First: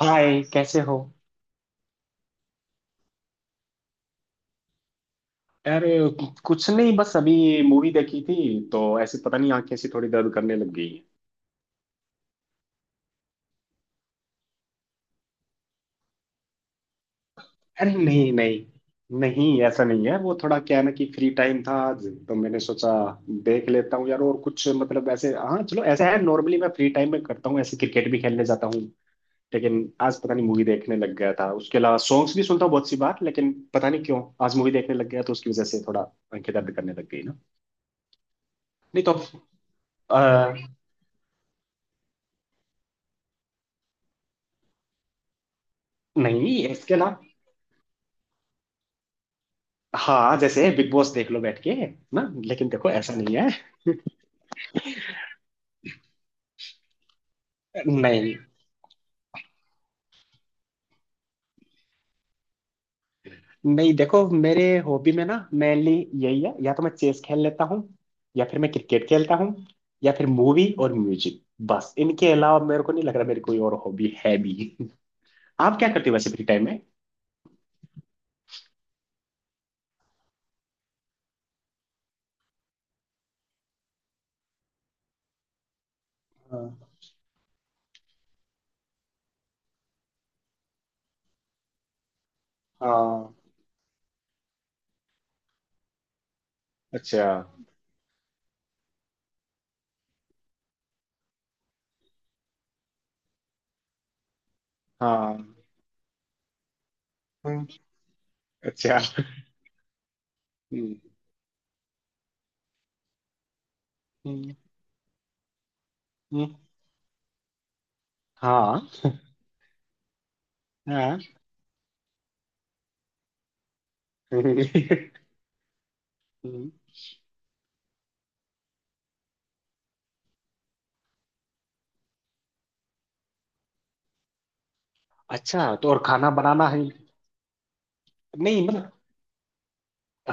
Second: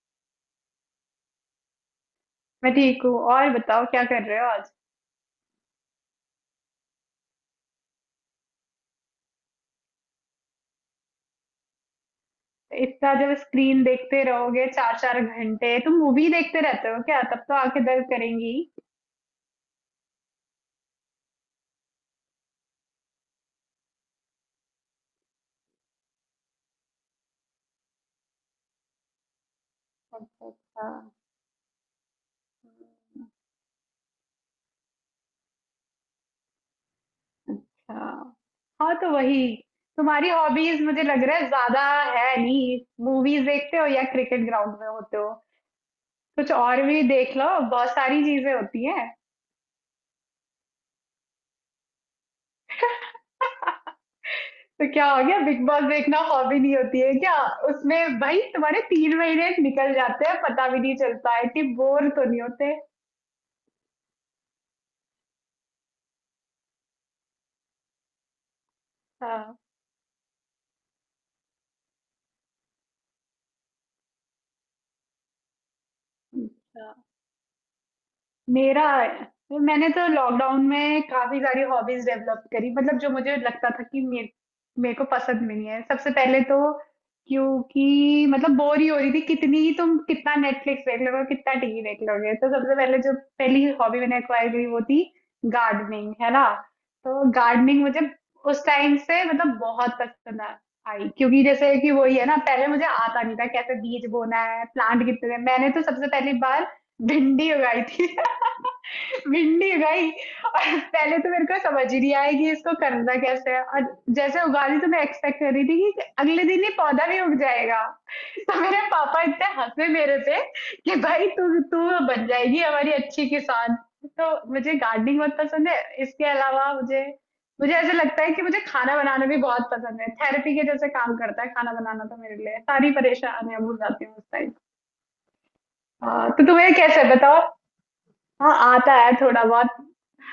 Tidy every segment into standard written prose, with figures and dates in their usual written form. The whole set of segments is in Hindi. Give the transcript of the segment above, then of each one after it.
हाय, कैसे हो। मैं ठीक हूँ। और बताओ क्या कर रहे हो आज। अरे, कुछ नहीं, बस अभी ये मूवी देखी थी। तो ऐसे पता नहीं, आंखें ऐसी थोड़ी दर्द करने लग गई हैं। इतना जब स्क्रीन देखते रहोगे चार चार घंटे, तुम मूवी देखते रहते हो क्या? तब तो आंखें अरे, दर्द नहीं करेंगी। नहीं। नहीं, ऐसा नहीं है। वो थोड़ा क्या है ना, कि फ्री टाइम था आज तो मैंने सोचा देख लेता हूँ यार। और कुछ मतलब ऐसे, हाँ चलो, ऐसा है नॉर्मली मैं फ्री टाइम में करता हूँ ऐसे, क्रिकेट भी खेलने जाता हूँ लेकिन आज पता नहीं अच्छा मूवी अच्छा। देखने लग गया था। उसके अलावा सॉन्ग्स भी सुनता हूँ बहुत सी बार, लेकिन पता नहीं क्यों आज मूवी देखने लग गया, तो उसकी वजह से थोड़ा आंखें दर्द करने लग गई ना। हाँ। हाँ नहीं तो तो। वही, तुम्हारी अ, हॉबीज मुझे लग रहा है ज्यादा है नहीं। मूवीज देखते हो या क्रिकेट ग्राउंड में होते हो। कुछ नहीं, और इसके भी अलावा। देख लो, बहुत सारी चीजें होती हैं। हाँ, जैसे बिग बॉस देख लो बैठ के। ना लेकिन देखो, ऐसा नहीं है। तो क्या हो गया, बिग बॉस देखना हॉबी नहीं होती है क्या। उसमें नहीं भाई तुम्हारे 3 महीने निकल जाते हैं, पता भी नहीं चलता है कि बोर तो नहीं होते। नहीं, देखो मेरे हॉबी में ना, मेनली यही है, या तो मैं चेस खेल लेता हूँ, या फिर मैं क्रिकेट खेलता हूँ, हाँ। या फिर मूवी और म्यूजिक। बस इनके अलावा मेरे को नहीं लग रहा मेरी कोई और हॉबी है भी। आप क्या करते हो वैसे फ्री हुँ। टाइम में? हाँ। मेरा मैंने तो लॉकडाउन में काफी सारी हॉबीज डेवलप करी। मतलब जो मुझे लगता था कि मेरे मेरे को पसंद भी नहीं है सबसे पहले तो, हाँ, क्योंकि मतलब बोर ही हो रही थी। कितनी ही तुम कितना नेटफ्लिक्स देख लोगे, कितना टीवी देख लोगे। तो सबसे पहले जो हाँ। पहली हॉबी मैंने एक्वायर करी वो थी गार्डनिंग, है ना। तो अच्छा। गार्डनिंग मुझे उस टाइम से मतलब बहुत पसंद आई, क्योंकि जैसे कि वही है ना, पहले मुझे आता नहीं था कैसे बीज बोना है, प्लांट हाँ। कितने। मैंने तो सबसे पहली बार भिंडी हम्म। उगाई थी। अच्छा। भिंडी भाई। और हम्म। पहले तो मेरे को समझ ही नहीं आया कि इसको करना कैसे है। और जैसे हम्म। उगा ली तो मैं एक्सपेक्ट कर रही थी कि अगले हम्म। दिन ही पौधा भी उग जाएगा। तो हाँ, मेरे पापा इतने हंसे मेरे पे कि हाँ। भाई तू तू बन जाएगी हमारी अच्छी किसान। तो मुझे हम्म। गार्डनिंग बहुत पसंद है। इसके अलावा मुझे मुझे ऐसा लगता है कि मुझे खाना बनाना भी बहुत पसंद है। थेरेपी के जैसे काम करता है खाना बनाना तो मेरे लिए, सारी परेशानियां भूल जाती हूँ उस टाइम। अच्छा, तो और खाना तो बनाना तुम्हें है? कैसे बताओ। हाँ नहीं मतलब। आता है थोड़ा बहुत।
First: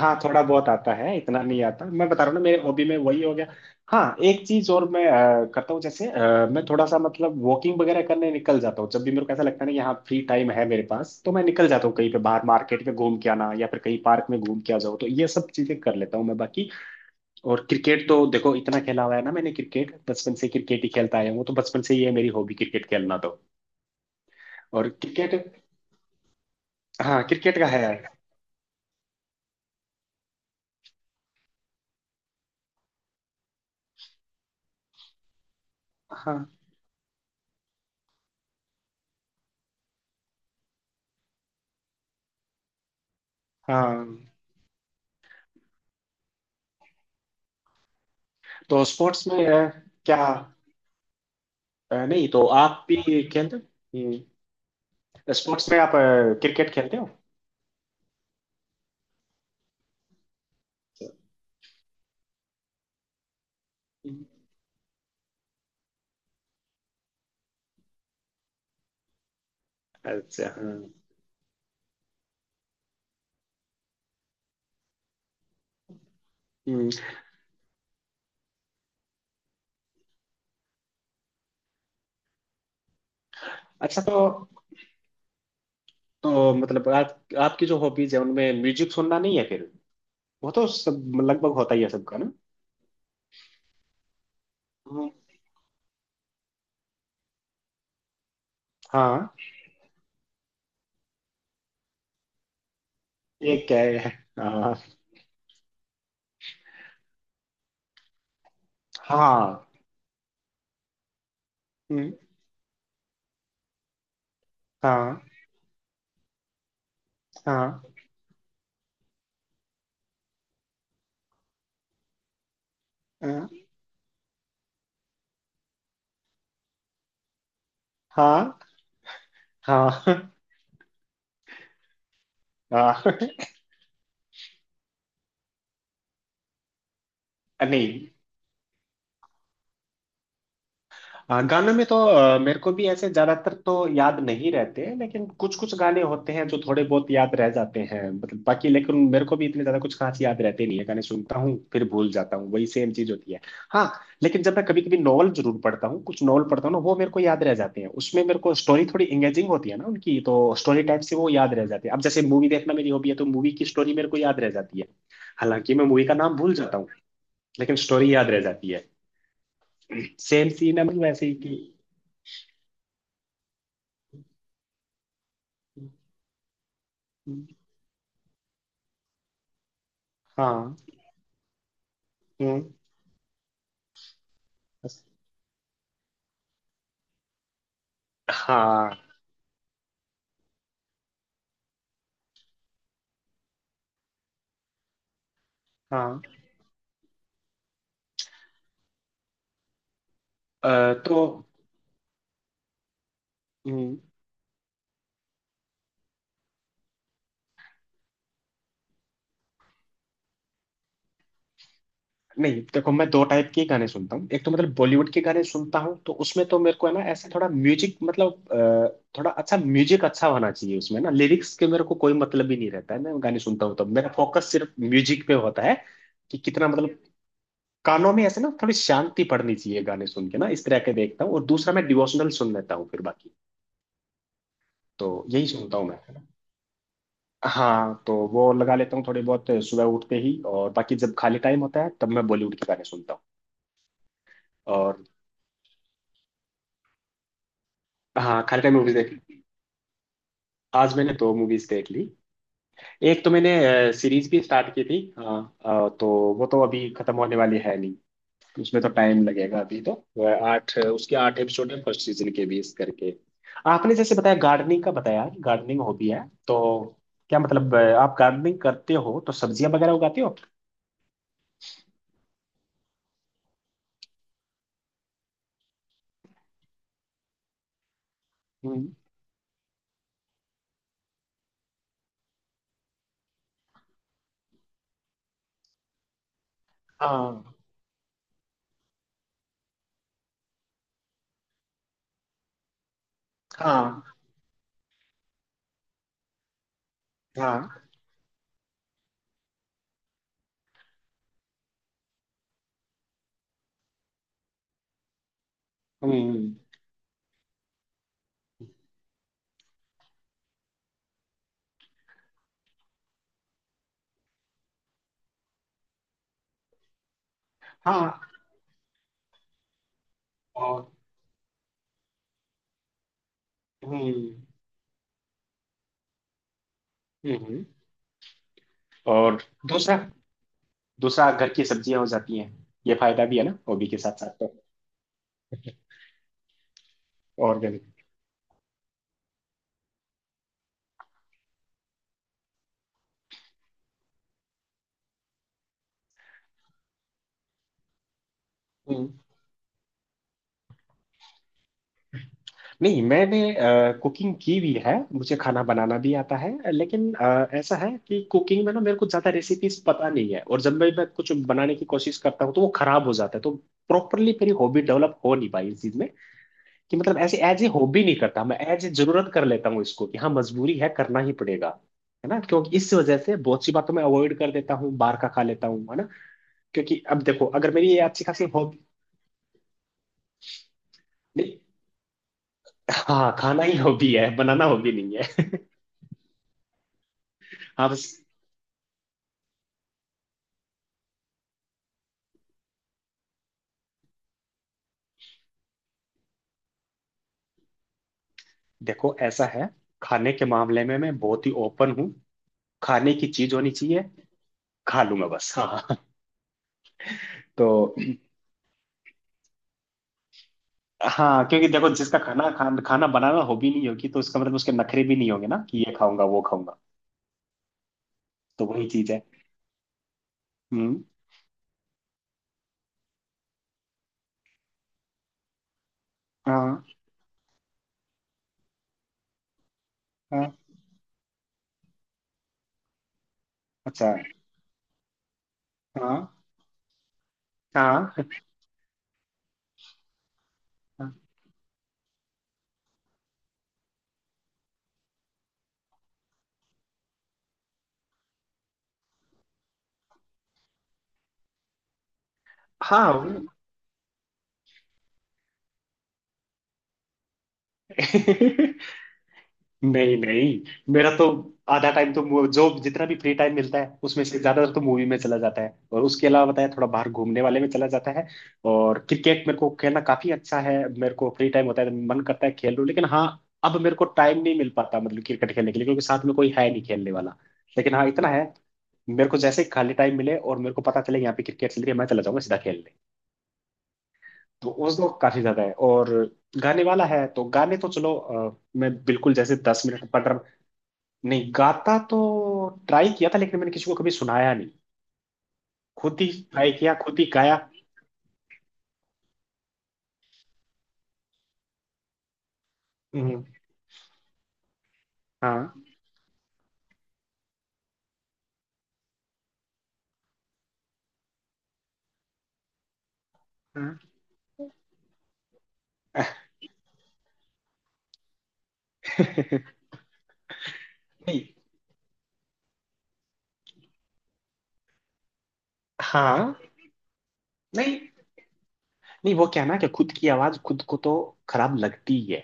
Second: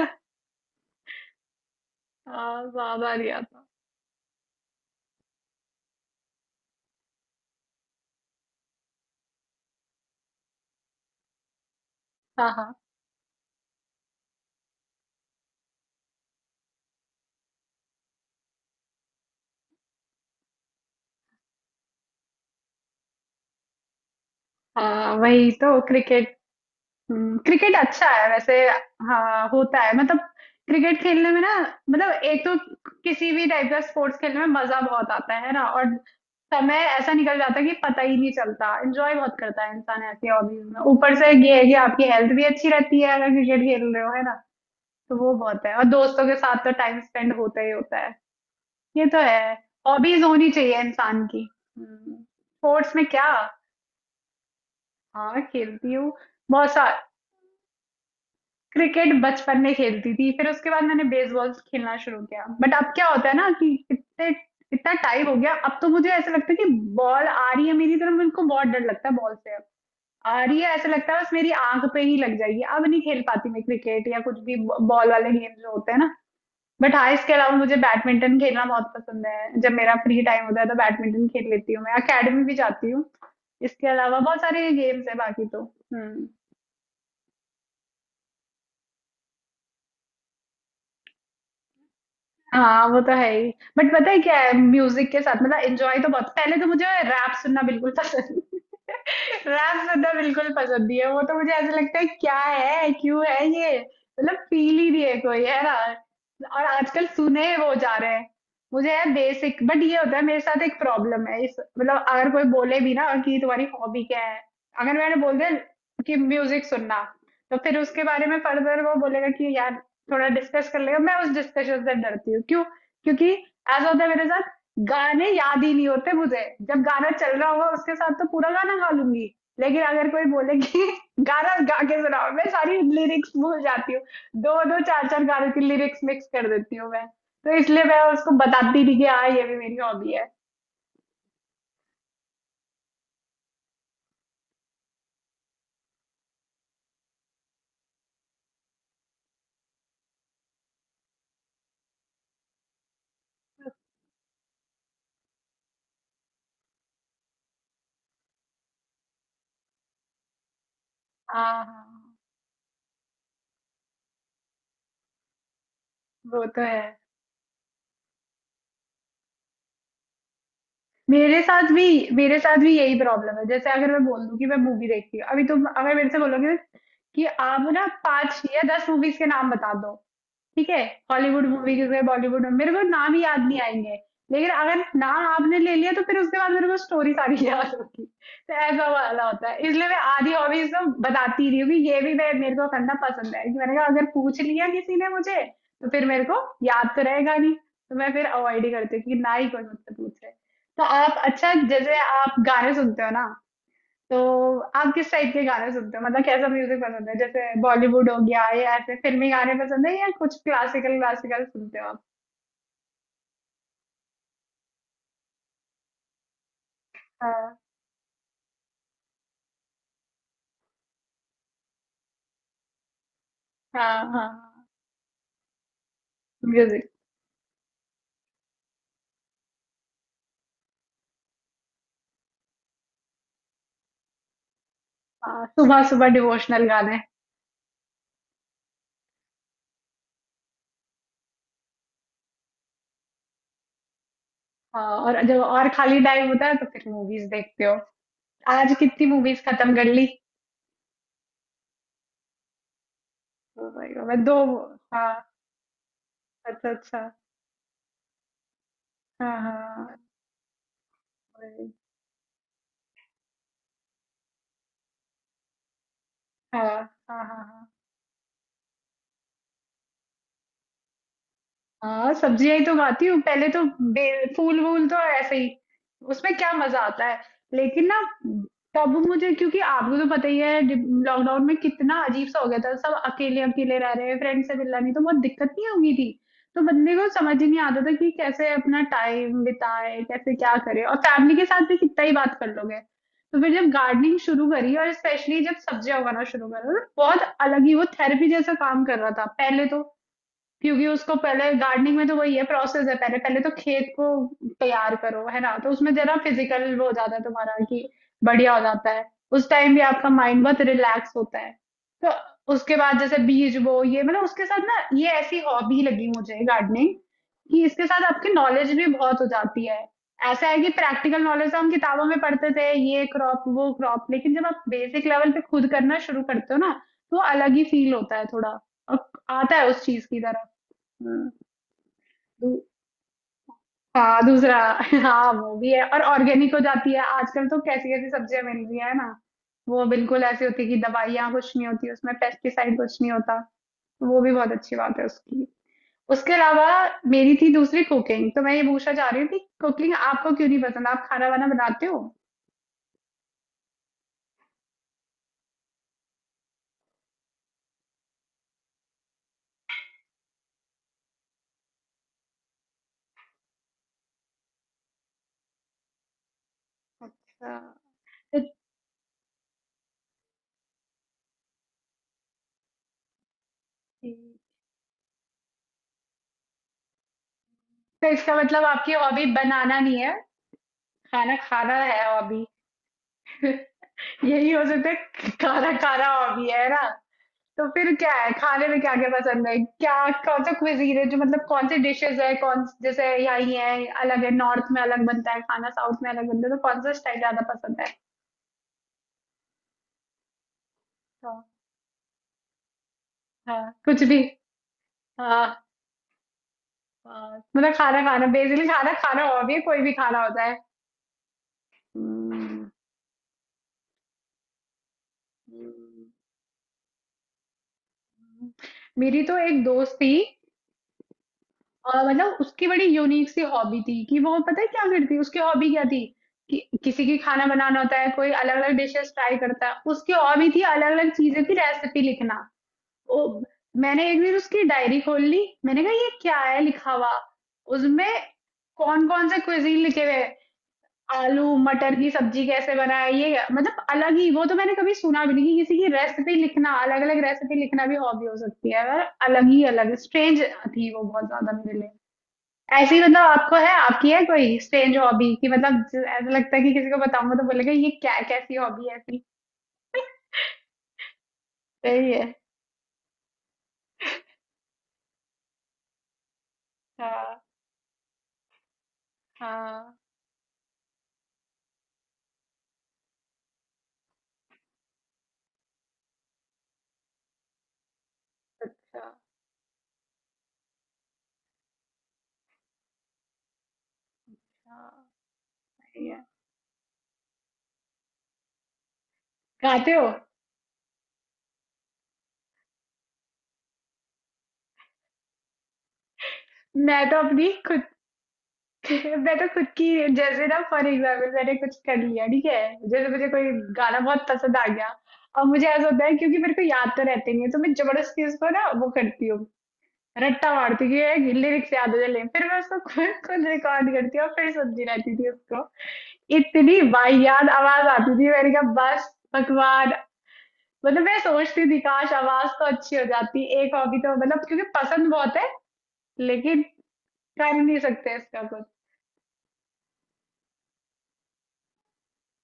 हाँ, थोड़ा बहुत आता है, इतना नहीं आता। मैं बता रहा हूँ ना, मेरे हाँ हॉबी में ज्यादा वही हो लिया गया। था। हाँ, एक चीज और मैं करता हूँ, जैसे मैं थोड़ा सा मतलब वॉकिंग वगैरह करने निकल जाता हूँ। जब भी मेरे को ऐसा लगता है ना कि हाँ फ्री टाइम है मेरे पास, तो मैं निकल जाता हूँ कहीं पे बाहर हाँ हाँ। मार्केट में घूम के आना, या फिर कहीं पार्क में घूम के आ जाओ, तो ये सब चीजें कर लेता हूँ मैं बाकी। और क्रिकेट तो देखो, इतना खेला हुआ है ना मैंने क्रिकेट, बचपन से क्रिकेट ही खेलता आया हूँ, तो बचपन से ही है मेरी हॉबी क्रिकेट खेलना तो। और हाँ क्रिकेट। वही तो क्रिकेट। हाँ, क्रिकेट का क्रिकेट है। अच्छा है वैसे। हाँ होता है मतलब, क्रिकेट खेलने में ना, मतलब एक तो किसी भी टाइप का स्पोर्ट्स खेलने में मजा बहुत आता है ना। और हाँ। समय ऐसा निकल जाता है कि पता ही नहीं चलता। एंजॉय बहुत करता है इंसान ऐसी हॉबीज में। ऊपर से ये है कि आपकी हेल्थ भी अच्छी रहती है अगर क्रिकेट खेल रहे हो, है हाँ। ना। तो वो बहुत है। और दोस्तों के साथ तो टाइम स्पेंड होता ही होता है। तो ये तो स्पोर्ट्स में है, क्या? हॉबीज होनी चाहिए इंसान की। नहीं तो आप भी स्पोर्ट्स में क्या। खेलते हो? हाँ स्पोर्ट्स में आप खेलती हूँ। बहुत क्रिकेट सा खेलते हो? क्रिकेट बचपन में खेलती थी। फिर उसके बाद मैंने बेसबॉल खेलना शुरू किया। बट अब क्या होता है ना कि इतने इतना टाइम हो गया अब, तो मुझे ऐसा लगता है कि बॉल आ रही है मेरी तरफ, मेरे को बहुत डर लगता है बॉल से अब। आ अच्छा, रही है हाँ। ऐसा लगता है बस मेरी आंख पे ही लग जाएगी। अब नहीं खेल पाती मैं क्रिकेट या कुछ भी बॉल वाले गेम जो होते हैं ना। हम्म। बट हाँ इसके अलावा मुझे बैडमिंटन खेलना बहुत पसंद है। जब मेरा फ्री टाइम होता है तो बैडमिंटन खेल लेती हूँ, मैं अकेडमी भी जाती हूँ। इसके अच्छा तो। अलावा बहुत सारे गेम्स है बाकी तो। हम्म। तो मतलब आप आपकी जो हॉबीज है उनमें म्यूजिक सुनना नहीं है फिर? वो तो सब लगभग होता ही है सबका ना। हाँ वो तो है ही। बट पता है क्या है हम्म। म्यूजिक के साथ, मतलब एंजॉय तो बहुत, पहले तो मुझे रैप सुनना बिल्कुल पसंद हाँ। रैप सुनना बिल्कुल पसंद नहीं है। वो तो मुझे ऐसा लगता है क्या है, क्यों है ये ये, क्या है? मतलब हाँ। फील ही नहीं है कोई, है ना। और आजकल सुने वो जा रहे हैं, मुझे है बेसिक। हाँ। बट ये होता है मेरे साथ एक प्रॉब्लम है इस, मतलब हम्म। अगर कोई बोले भी ना कि तुम्हारी हॉबी क्या है, अगर मैंने हाँ, बोल दिया कि म्यूजिक सुनना, तो फिर हाँ। उसके बारे में फर्दर वो बोलेगा कि यार थोड़ा डिस्कस कर लेगा। मैं उस डिस्कशन से डरती हूँ, क्यों? क्योंकि हाँ। ऐसा होता है मेरे साथ, गाने याद ही नहीं होते मुझे। जब गाना चल रहा होगा उसके साथ तो पूरा गाना गा लूंगी, लेकिन अगर हाँ। कोई बोले कि गाना गा के सुनाओ, मैं सारी हाँ, हाँ। लिरिक्स भूल जाती हूँ। दो दो चार चार गानों की लिरिक्स मिक्स कर देती हूँ मैं। तो इसलिए मैं नहीं। उसको बताती नहीं कि हाँ ये भी मेरी हॉबी है। हाँ, गानों में तो मेरे को भी ऐसे ज्यादातर तो याद नहीं रहते, लेकिन कुछ कुछ गाने होते हैं जो थोड़े बहुत याद रह जाते हैं, मतलब बाकी लेकिन मेरे को भी इतने ज्यादा कुछ खास याद रहते नहीं है, गाने सुनता हूँ फिर भूल जाता हूँ, वही सेम चीज होती है। हाँ। लेकिन जब मैं कभी कभी नॉवल जरूर पढ़ता हूँ, कुछ नॉवल पढ़ता हूँ ना, वो मेरे को याद रह जाते हैं, उसमें मेरे को स्टोरी थोड़ी एंगेजिंग होती है ना उनकी, तो स्टोरी टाइप से वो याद हाँ रह जाती है। अब हाँ, जैसे मूवी देखना मेरी हॉबी है, तो मूवी की स्टोरी मेरे को याद रह जाती है। हालांकि मैं मूवी का नाम वो भूल तो जाता है। हूँ, लेकिन स्टोरी याद रह जाती है। सेम सीन है, मतलब वैसे ही। मेरे साथ भी मेरे साथ भी यही प्रॉब्लम है। जैसे अगर मैं बोल दूं कि मैं मूवी देखती हूँ, अभी तुम अगर मेरे से बोलोगे कि कि। आप ना 5 या 10 मूवीज के नाम बता दो, ठीक हाँ। है, हॉलीवुड मूवीज है बॉलीवुड, हम्म। मेरे को नाम ही याद नहीं आएंगे। लेकिन अगर बस। नाम आपने ले लिया तो फिर उसके बाद मेरे को स्टोरी सारी याद होगी। तो ऐसा हाँ, वाला होता है, इसलिए मैं आधी हॉबीज ना बताती ही रही हूँ कि ये भी मैं मेरे को करना पसंद है। कि मैंने कहा अगर पूछ लिया किसी ने मुझे तो फिर हाँ। मेरे को याद तो रहेगा नहीं। तो मैं फिर अवॉइड ही करती हूँ कि ना ही कोई मुझसे पूछे। तो तो। आप, अच्छा जैसे आप गाने सुनते हो ना, हम्म। तो आप किस टाइप के गाने सुनते हो? मतलब कैसा म्यूजिक पसंद है, जैसे बॉलीवुड हो गया या ऐसे फिल्मी गाने पसंद है, या कुछ क्लासिकल क्लासिकल सुनते हो आप? नहीं देखो, मैं दो टाइप के गाने सुनता हूँ। एक तो मतलब बॉलीवुड के गाने सुनता हूँ, तो उसमें तो मेरे को है ना ऐसा थोड़ा हाँ। म्यूजिक, मतलब थोड़ा अच्छा म्यूजिक अच्छा होना चाहिए उसमें ना, लिरिक्स के मेरे को कोई मतलब ही नहीं रहता है, मैं गाने सुनता हूँ तो हाँ मेरा हाँ। फोकस सिर्फ म्यूजिक पे होता है, कि कितना म्यूजिक। मतलब कानों में ऐसे ना थोड़ी शांति पड़नी चाहिए गाने सुन के, ना इस तरह के देखता हूँ। और दूसरा मैं डिवोशनल सुन लेता हूँ, फिर बाकी तो यही हाँ सुनता सुबह हूँ मैं। सुबह डिवोशनल गाने। हाँ, तो वो लगा लेता हूँ थोड़े बहुत सुबह उठते ही, और बाकी जब खाली टाइम होता है तब मैं बॉलीवुड के गाने सुनता हूँ। हाँ और और जब और खाली टाइम होता है तो फिर मूवीज देखते हो। हाँ, खाली टाइम आज मूवीज कितनी देख ली। मूवीज खत्म कर ली? आज मैंने दो मूवीज देख ली। एक तो मैंने Oh my God, मैं सीरीज दो। भी स्टार्ट की थी, हाँ। हाँ। तो वो तो अच्छा अभी अच्छा। खत्म होने वाली है नहीं, उसमें तो टाइम हाँ लगेगा अभी तो। हाँ। वह आठ उसके आठ एपिसोड है फर्स्ट सीजन के, 20 करके। आपने जैसे बताया गार्डनिंग का, बताया कि गार्डनिंग हॉबी है, तो हाँ हाँ। हाँ क्या हाँ। मतलब आप गार्डनिंग करते हो तो सब्जियां वगैरह उगाते हो? हाँ सब्जियां ही तो खाती हूँ पहले तो। फूल वूल तो ऐसे ही, उसमें क्या मजा आता है। लेकिन ना, हम्म। तब मुझे, क्योंकि आपको तो पता ही है लॉकडाउन में कितना अजीब सा हो गया था। सब अकेले अकेले रह रहे हैं, फ्रेंड से मिलना नहीं, तो बहुत दिक्कत नहीं होगी थी। तो बंदे को समझ ही हाँ। नहीं आता था कि कैसे अपना टाइम बिताए, कैसे क्या करे। और फैमिली के साथ भी कितना ही बात कर लोगे। तो फिर जब हाँ। गार्डनिंग शुरू करी और स्पेशली जब सब्जियां उगाना शुरू करा, तो बहुत अलग ही, हाँ। वो थेरेपी जैसा काम कर रहा था पहले तो। क्योंकि उसको पहले गार्डनिंग में तो वही है प्रोसेस है, पहले पहले तो खेत को तैयार करो, है ना। तो उसमें जरा हम्म। फिजिकल वो हो जाता है तुम्हारा कि बढ़िया हो जाता है। उस टाइम भी आपका माइंड बहुत रिलैक्स होता है। तो उसके बाद जैसे बीज वो ये, मतलब उसके साथ ना ये ऐसी हॉबी लगी मुझे गार्डनिंग, कि इसके साथ हाँ। आपकी नॉलेज भी बहुत हो जाती है। ऐसा है कि और। प्रैक्टिकल नॉलेज, हम किताबों में पढ़ते थे ये क्रॉप वो क्रॉप, हम्म, लेकिन जब आप बेसिक लेवल पे खुद करना शुरू करते हो ना, तो हम्म, अलग ही फील होता है थोड़ा। और और आता है उस दूसरा, चीज की तरफ। दूसरा हाँ। घर की सब्जियां हो जाती हैं। दू- ये फायदा भी है ना हॉबी के हाँ, साथ साथ तो। दूसरा हाँ वो भी है। और ऑर्गेनिक हो जाती है, आजकल तो ऑर्गेनिक। कैसी कैसी सब्जियां मिल रही है ना। वो बिल्कुल ऐसी होती है कि दवाइयाँ कुछ नहीं होती उसमें, पेस्टिसाइड कुछ नहीं होता। तो वो भी बहुत अच्छी बात है उसकी। उसके अलावा मेरी थी दूसरी कुकिंग। तो मैं ये पूछना हम्म। चाह रही थी, कुकिंग आपको क्यों नहीं पसंद, आप खाना वाना बनाते हो? नहीं, मैंने कुकिंग की भी है, मुझे खाना बनाना भी आता है, लेकिन ऐसा है कि कुकिंग में ना मेरे को ज्यादा रेसिपीज पता नहीं है, और जब मैं कुछ बनाने की कोशिश करता हूँ तो वो खराब हो जाता है, तो प्रॉपरली मेरी हॉबी डेवलप हो नहीं पाई इस चीज में। कि मतलब ऐसे अच्छा। एज ए हॉबी नहीं तो करता मैं, एज ए जरूरत कर लेता हूँ इसको कि हाँ, मजबूरी है, करना ही पड़ेगा। है ना, क्योंकि इस वजह से बहुत सी बातों में अवॉइड कर देता हूँ, बाहर का खा लेता हूँ, है ना। क्योंकि अब देखो, अगर मेरी ये तो अच्छी इसका खासी मतलब हॉबी आपकी हॉबी बनाना नहीं है, खाना नहीं। खाना है हॉबी। हाँ, खाना ही हॉबी है, यही बनाना हो सकता हॉबी नहीं है है। खाना खाना हॉबी है ना। तो हाँ फिर क्या बस। है, खाने में क्या क्या पसंद है, क्या कौन सा क्विजीन है जो, मतलब कौन से डिशेस है, कौन जैसे यहाँ ये है अलग है, नॉर्थ में अलग बनता है खाना, साउथ में अलग बनता है, तो कौन सा स्टाइल ज्यादा पसंद है? देखो ऐसा है, खाने के मामले में मैं बहुत ही हाँ। ओपन हूँ। खाने की चीज हाँ होनी कुछ चाहिए, भी। खा लूंगा बस, हाँ। हाँ। हाँ मतलब तो खाना खाना, बेसिकली खाना खाना हो, भी कोई भी खाना होता है। हाँ, क्योंकि देखो, जिसका खाना बनाना हॉबी नहीं होगी, तो उसका मतलब उसके नखरे भी नहीं होंगे ना, कि ये खाऊंगा वो खाऊंगा। हम्म, तो वही चीज है। मेरी तो एक दोस्त थी, हम्म। और मतलब उसकी बड़ी यूनिक सी हॉबी थी कि वो, पता है क्या करती, उसकी हॉबी क्या थी कि हाँ, किसी की खाना बनाना होता है, कोई अलग अलग डिशेस ट्राई करता है, उसकी हॉबी हाँ। थी अलग अलग चीजों की रेसिपी लिखना। ओ, मैंने अच्छा। एक दिन उसकी डायरी खोल ली। मैंने कहा ये हाँ, क्या है लिखा हुआ उसमें, हाँ, कौन कौन से क्विजीन लिखे हुए हैं। हाँ, आलू मटर की सब्जी कैसे बनाए, ये मतलब अलग ही वो तो, मैंने कभी सुना भी नहीं कि किसी की रेसिपी लिखना, अलग अलग रेसिपी लिखना भी हॉबी हो सकती है पर। अलग ही अलग स्ट्रेंज थी वो बहुत ज्यादा मेरे लिए। ऐसी, हाँ। मतलब आपको है, आपकी है कोई स्ट्रेंज हॉबी, कि मतलब जो ऐसा लगता है कि किसी को बताऊंगा तो बोलेगा ये क्या, कैसी हॉबी है ऐसी। नहीं नहीं। मेरा तो आधा टाइम सही तो है। जो जितना भी फ्री टाइम मिलता है उसमें से ज्यादातर तो मूवी में चला जाता है, और उसके अलावा बताया थोड़ा बाहर घूमने हाँ वाले में चला जाता है। और क्रिकेट मेरे को हाँ। खेलना काफी अच्छा है, मेरे को फ्री टाइम होता है तो मन करता है खेल लूं, लेकिन हाँ अब मेरे को टाइम नहीं मिल पाता, मतलब क्रिकेट खेलने के लिए, क्योंकि साथ में कोई है नहीं खेलने वाला। लेकिन हाँ, इतना है, अच्छा। मेरे को जैसे ही खाली टाइम मिले और मेरे को पता चले यहाँ पे क्रिकेट चल रही है, मैं चला जाऊंगा सीधा खेलने। तो उस हाँ दो काफी ज्यादा है। सही और है। गाने वाला है तो गाने तो चलो, मैं बिल्कुल जैसे दस गाते मिनट हो? बटर नहीं गाता तो, ट्राई किया था लेकिन मैंने किसी को कभी सुनाया नहीं, खुद ही ट्राई किया मैं तो खुद ही अपनी गाया। खुद मैं तो खुद की, जैसे ना फॉर एग्जाम्पल मैंने कुछ कर लिया, ठीक है, जैसे मुझे हम्म। कोई गाना बहुत पसंद आ गया, और मुझे हाँ, ऐसा होता है क्योंकि मेरे को याद तो रहते नहीं है, तो मैं जबरदस्ती उसको ना वो करती हूँ, रट्टा मारती हूँ कि लिरिक्स याद हो जाए, ले फिर मैं उसको खुद खुद रिकॉर्ड हाँ। करती हूँ और फिर सुनती रहती थी उसको। इतनी वाहियात आवाज आती थी, मैंने कहा बस भगवान, मतलब मैं नहीं, सोचती थी काश आवाज तो अच्छी हो जाती, एक हॉबी तो, मतलब क्योंकि पसंद बहुत है, हाँ। लेकिन कर नहीं नहीं सकते इसका कुछ। नहीं, वो क्या है ना, कि खुद की आवाज खुद को तो खराब लगती ही है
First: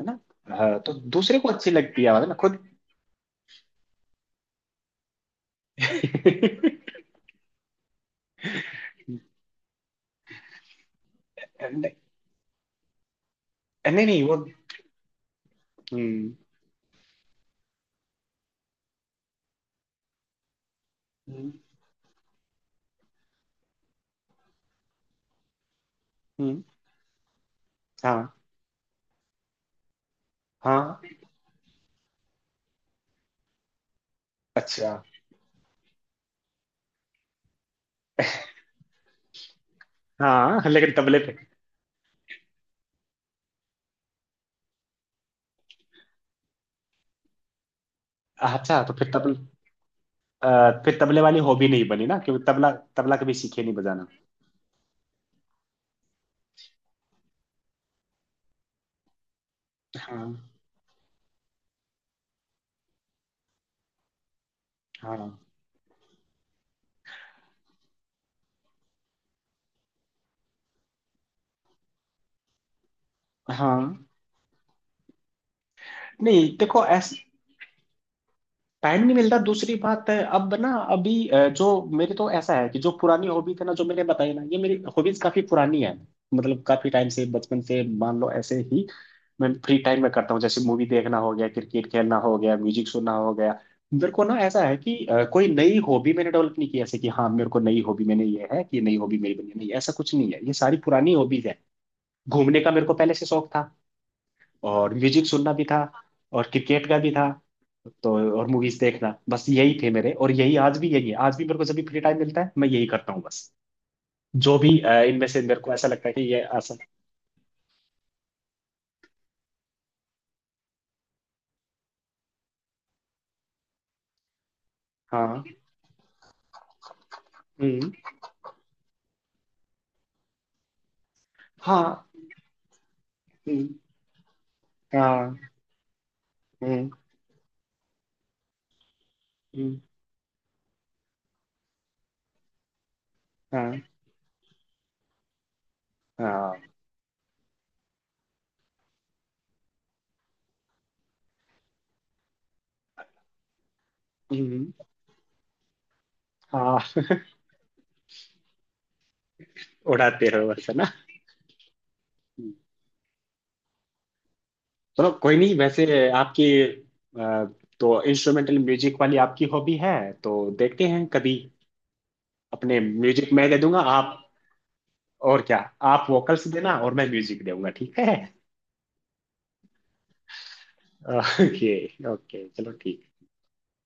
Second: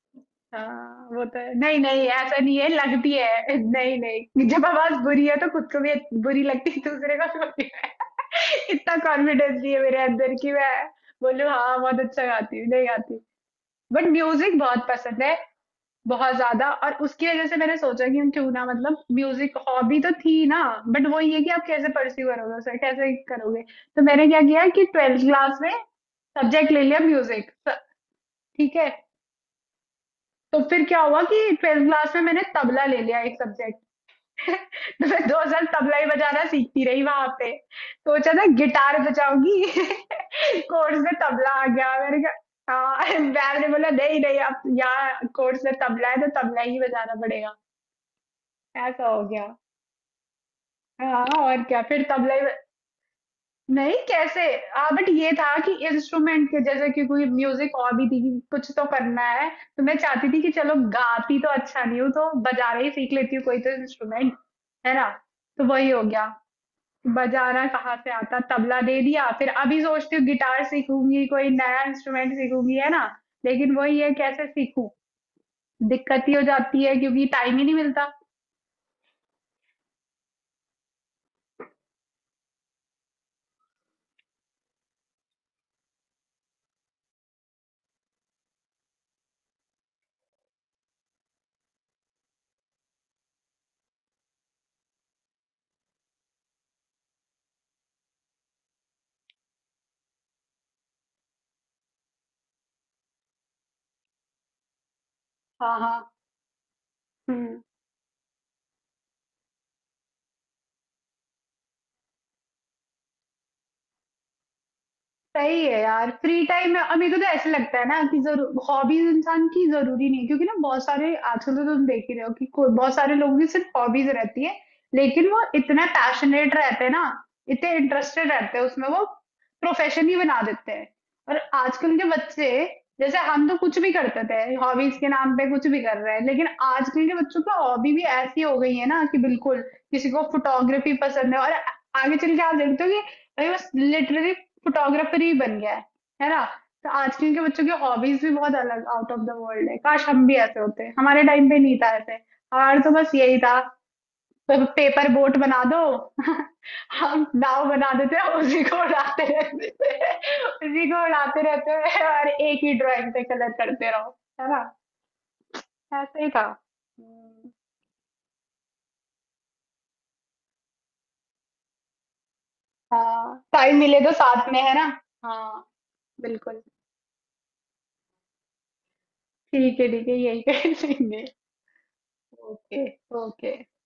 है ना। हाँ, तो हाँ वो दूसरे तो को है। अच्छी नहीं लगती नहीं है आवाज ना ऐसा नहीं खुद। है लगती है, नहीं नहीं जब आवाज बुरी है तो खुद को भी बुरी लगती है दूसरे को भी। इतना कॉन्फिडेंस नहीं है मेरे अंदर कि मैं बोलूँ हाँ नहीं बहुत अच्छा गाती हूँ, नहीं गाती। नहीं। बट नहीं, वो। म्यूजिक बहुत पसंद है, हम्म। बहुत ज्यादा। और उसकी वजह से मैंने सोचा कि हम क्यों ना, मतलब म्यूजिक हॉबी तो थी ना, बट वो ये कि हम्म। आप कैसे परस्यू करोगे उसे, कैसे करोगे। तो मैंने क्या किया कि ट्वेल्थ क्लास में हम्म। सब्जेक्ट ले लिया म्यूजिक, हाँ, ठीक है। तो फिर हाँ। क्या हुआ कि ट्वेल्थ क्लास में मैंने तबला ले लिया, एक सब्जेक्ट। अच्छा। तो मैं 2 साल तबला ही बजाना सीखती रही वहां पे। सोचा था गिटार बजाऊंगी हाँ, लेकिन कोर्स में तबले पे। तबला आ गया, मैंने कहा हाँ। मैम ने बोला नहीं नहीं, अब यहाँ कोर्स में तबला है तो तबला ही बजाना पड़ेगा। अच्छा, तो ऐसा फिर हो तबले। गया। फिर तबले हाँ वाली और हॉबी क्या, नहीं फिर बनी ना, तबला ही। क्योंकि तबला तबला कभी सीखे नहीं नहीं बजाना। कैसे, हाँ बट ये था कि इंस्ट्रूमेंट के जैसे, कि कोई म्यूजिक और भी थी, कि कुछ तो करना है। तो मैं हाँ, चाहती थी कि चलो गाती तो अच्छा नहीं हूँ, तो बजाना ही सीख लेती हूँ कोई तो इंस्ट्रूमेंट, है ना। हाँ, तो वही हो गया। बजाना कहाँ से आता, तबला दे दिया। फिर अभी सोचती हूँ गिटार सीखूंगी, कोई नया इंस्ट्रूमेंट सीखूंगी, है ना। लेकिन हाँ। वही है कैसे सीखूं, दिक्कत ही हो नहीं देखो, जाती है ऐस क्योंकि टाइम ही नहीं मिलता। टाइम नहीं मिलता दूसरी बात है, अब ना अभी जो मेरे तो ऐसा है कि जो पुरानी हॉबी थे ना, जो मैंने बताई ना, ये मेरी हॉबीज काफी पुरानी है। मतलब काफी टाइम से बचपन से, मान लो ऐसे ही मैं फ्री टाइम में करता हूँ, जैसे मूवी देखना हो गया, क्रिकेट खेलना हो गया, म्यूजिक सुनना हो गया। मेरे को ना ऐसा है कि कोई नई हॉबी मैंने डेवलप नहीं की, ऐसे कि हाँ मेरे को नई हॉबी, मैंने ये है कि नई हॉबी मेरी बनी है। नहीं, ऐसा कुछ नहीं है, ये सारी पुरानी हॉबीज है। घूमने का मेरे को पहले से शौक था, और म्यूजिक सुनना भी था, हाँ और क्रिकेट का भी था हाँ तो। और मूवीज देखना, बस यही थे मेरे, और यही आज भी यही है, आज भी मेरे को जब भी फ्री टाइम मिलता है मैं यही करता हूँ बस। जो भी इनमें से मेरे सही को है ऐसा लगता यार है कि ये फ्री टाइम आसान। में। और मेरे को तो ऐसे लगता है ना कि जरूर हॉबीज इंसान की जरूरी नहीं है, क्योंकि ना बहुत सारे आजकल तो तुम देख ही रहे हो कि कोई बहुत सारे लोगों की सिर्फ हॉबीज रहती है, लेकिन वो हाँ। इतना पैशनेट रहते हैं ना, इतने हम्म। इंटरेस्टेड रहते हैं उसमें, वो प्रोफेशन ही बना देते हैं। और हाँ। आजकल के बच्चे, जैसे हम तो हम्म। कुछ भी करते थे हॉबीज के नाम हाँ। पे, कुछ भी कर रहे हैं, लेकिन हम्म। आजकल के बच्चों की हॉबी भी ऐसी हो गई है ना कि बिल्कुल, हम्म। किसी को फोटोग्राफी पसंद है और आगे चल के आप देखते हो कि भाई बस हाँ, लिटरली फोटोग्राफर ही बन गया है ना। हाँ। तो आजकल के बच्चों की हॉबीज भी बहुत अलग, आउट ऑफ द वर्ल्ड है। काश हम भी ऐसे होते, हमारे टाइम पे नहीं था ऐसे, हमारा तो बस यही था, हम्म। पेपर बोट बना दो, हाँ। हम नाव बना देते हैं, उसी को उड़ाते रहते थे, उड़ाते रहो बस, है उसी ना। को उड़ाते रहते हैं, और हम्म। एक ही ड्राइंग पे कलर करते रहो, है ना। चलो कोई नहीं, वैसे ऐसे ही था। आपकी अ, तो इंस्ट्रूमेंटल म्यूजिक वाली आपकी हॉबी है, तो देखते हैं कभी, अपने म्यूजिक हाँ मैं दे टाइम दूंगा मिले तो आप, साथ में, है ना। और क्या, हाँ आप वोकल्स बिल्कुल। देना और मैं म्यूजिक दूंगा, ठीक है। ठीक है ठीक है, यही कर लेंगे। ओके। ओके चलो ओके। ठीक। ओके।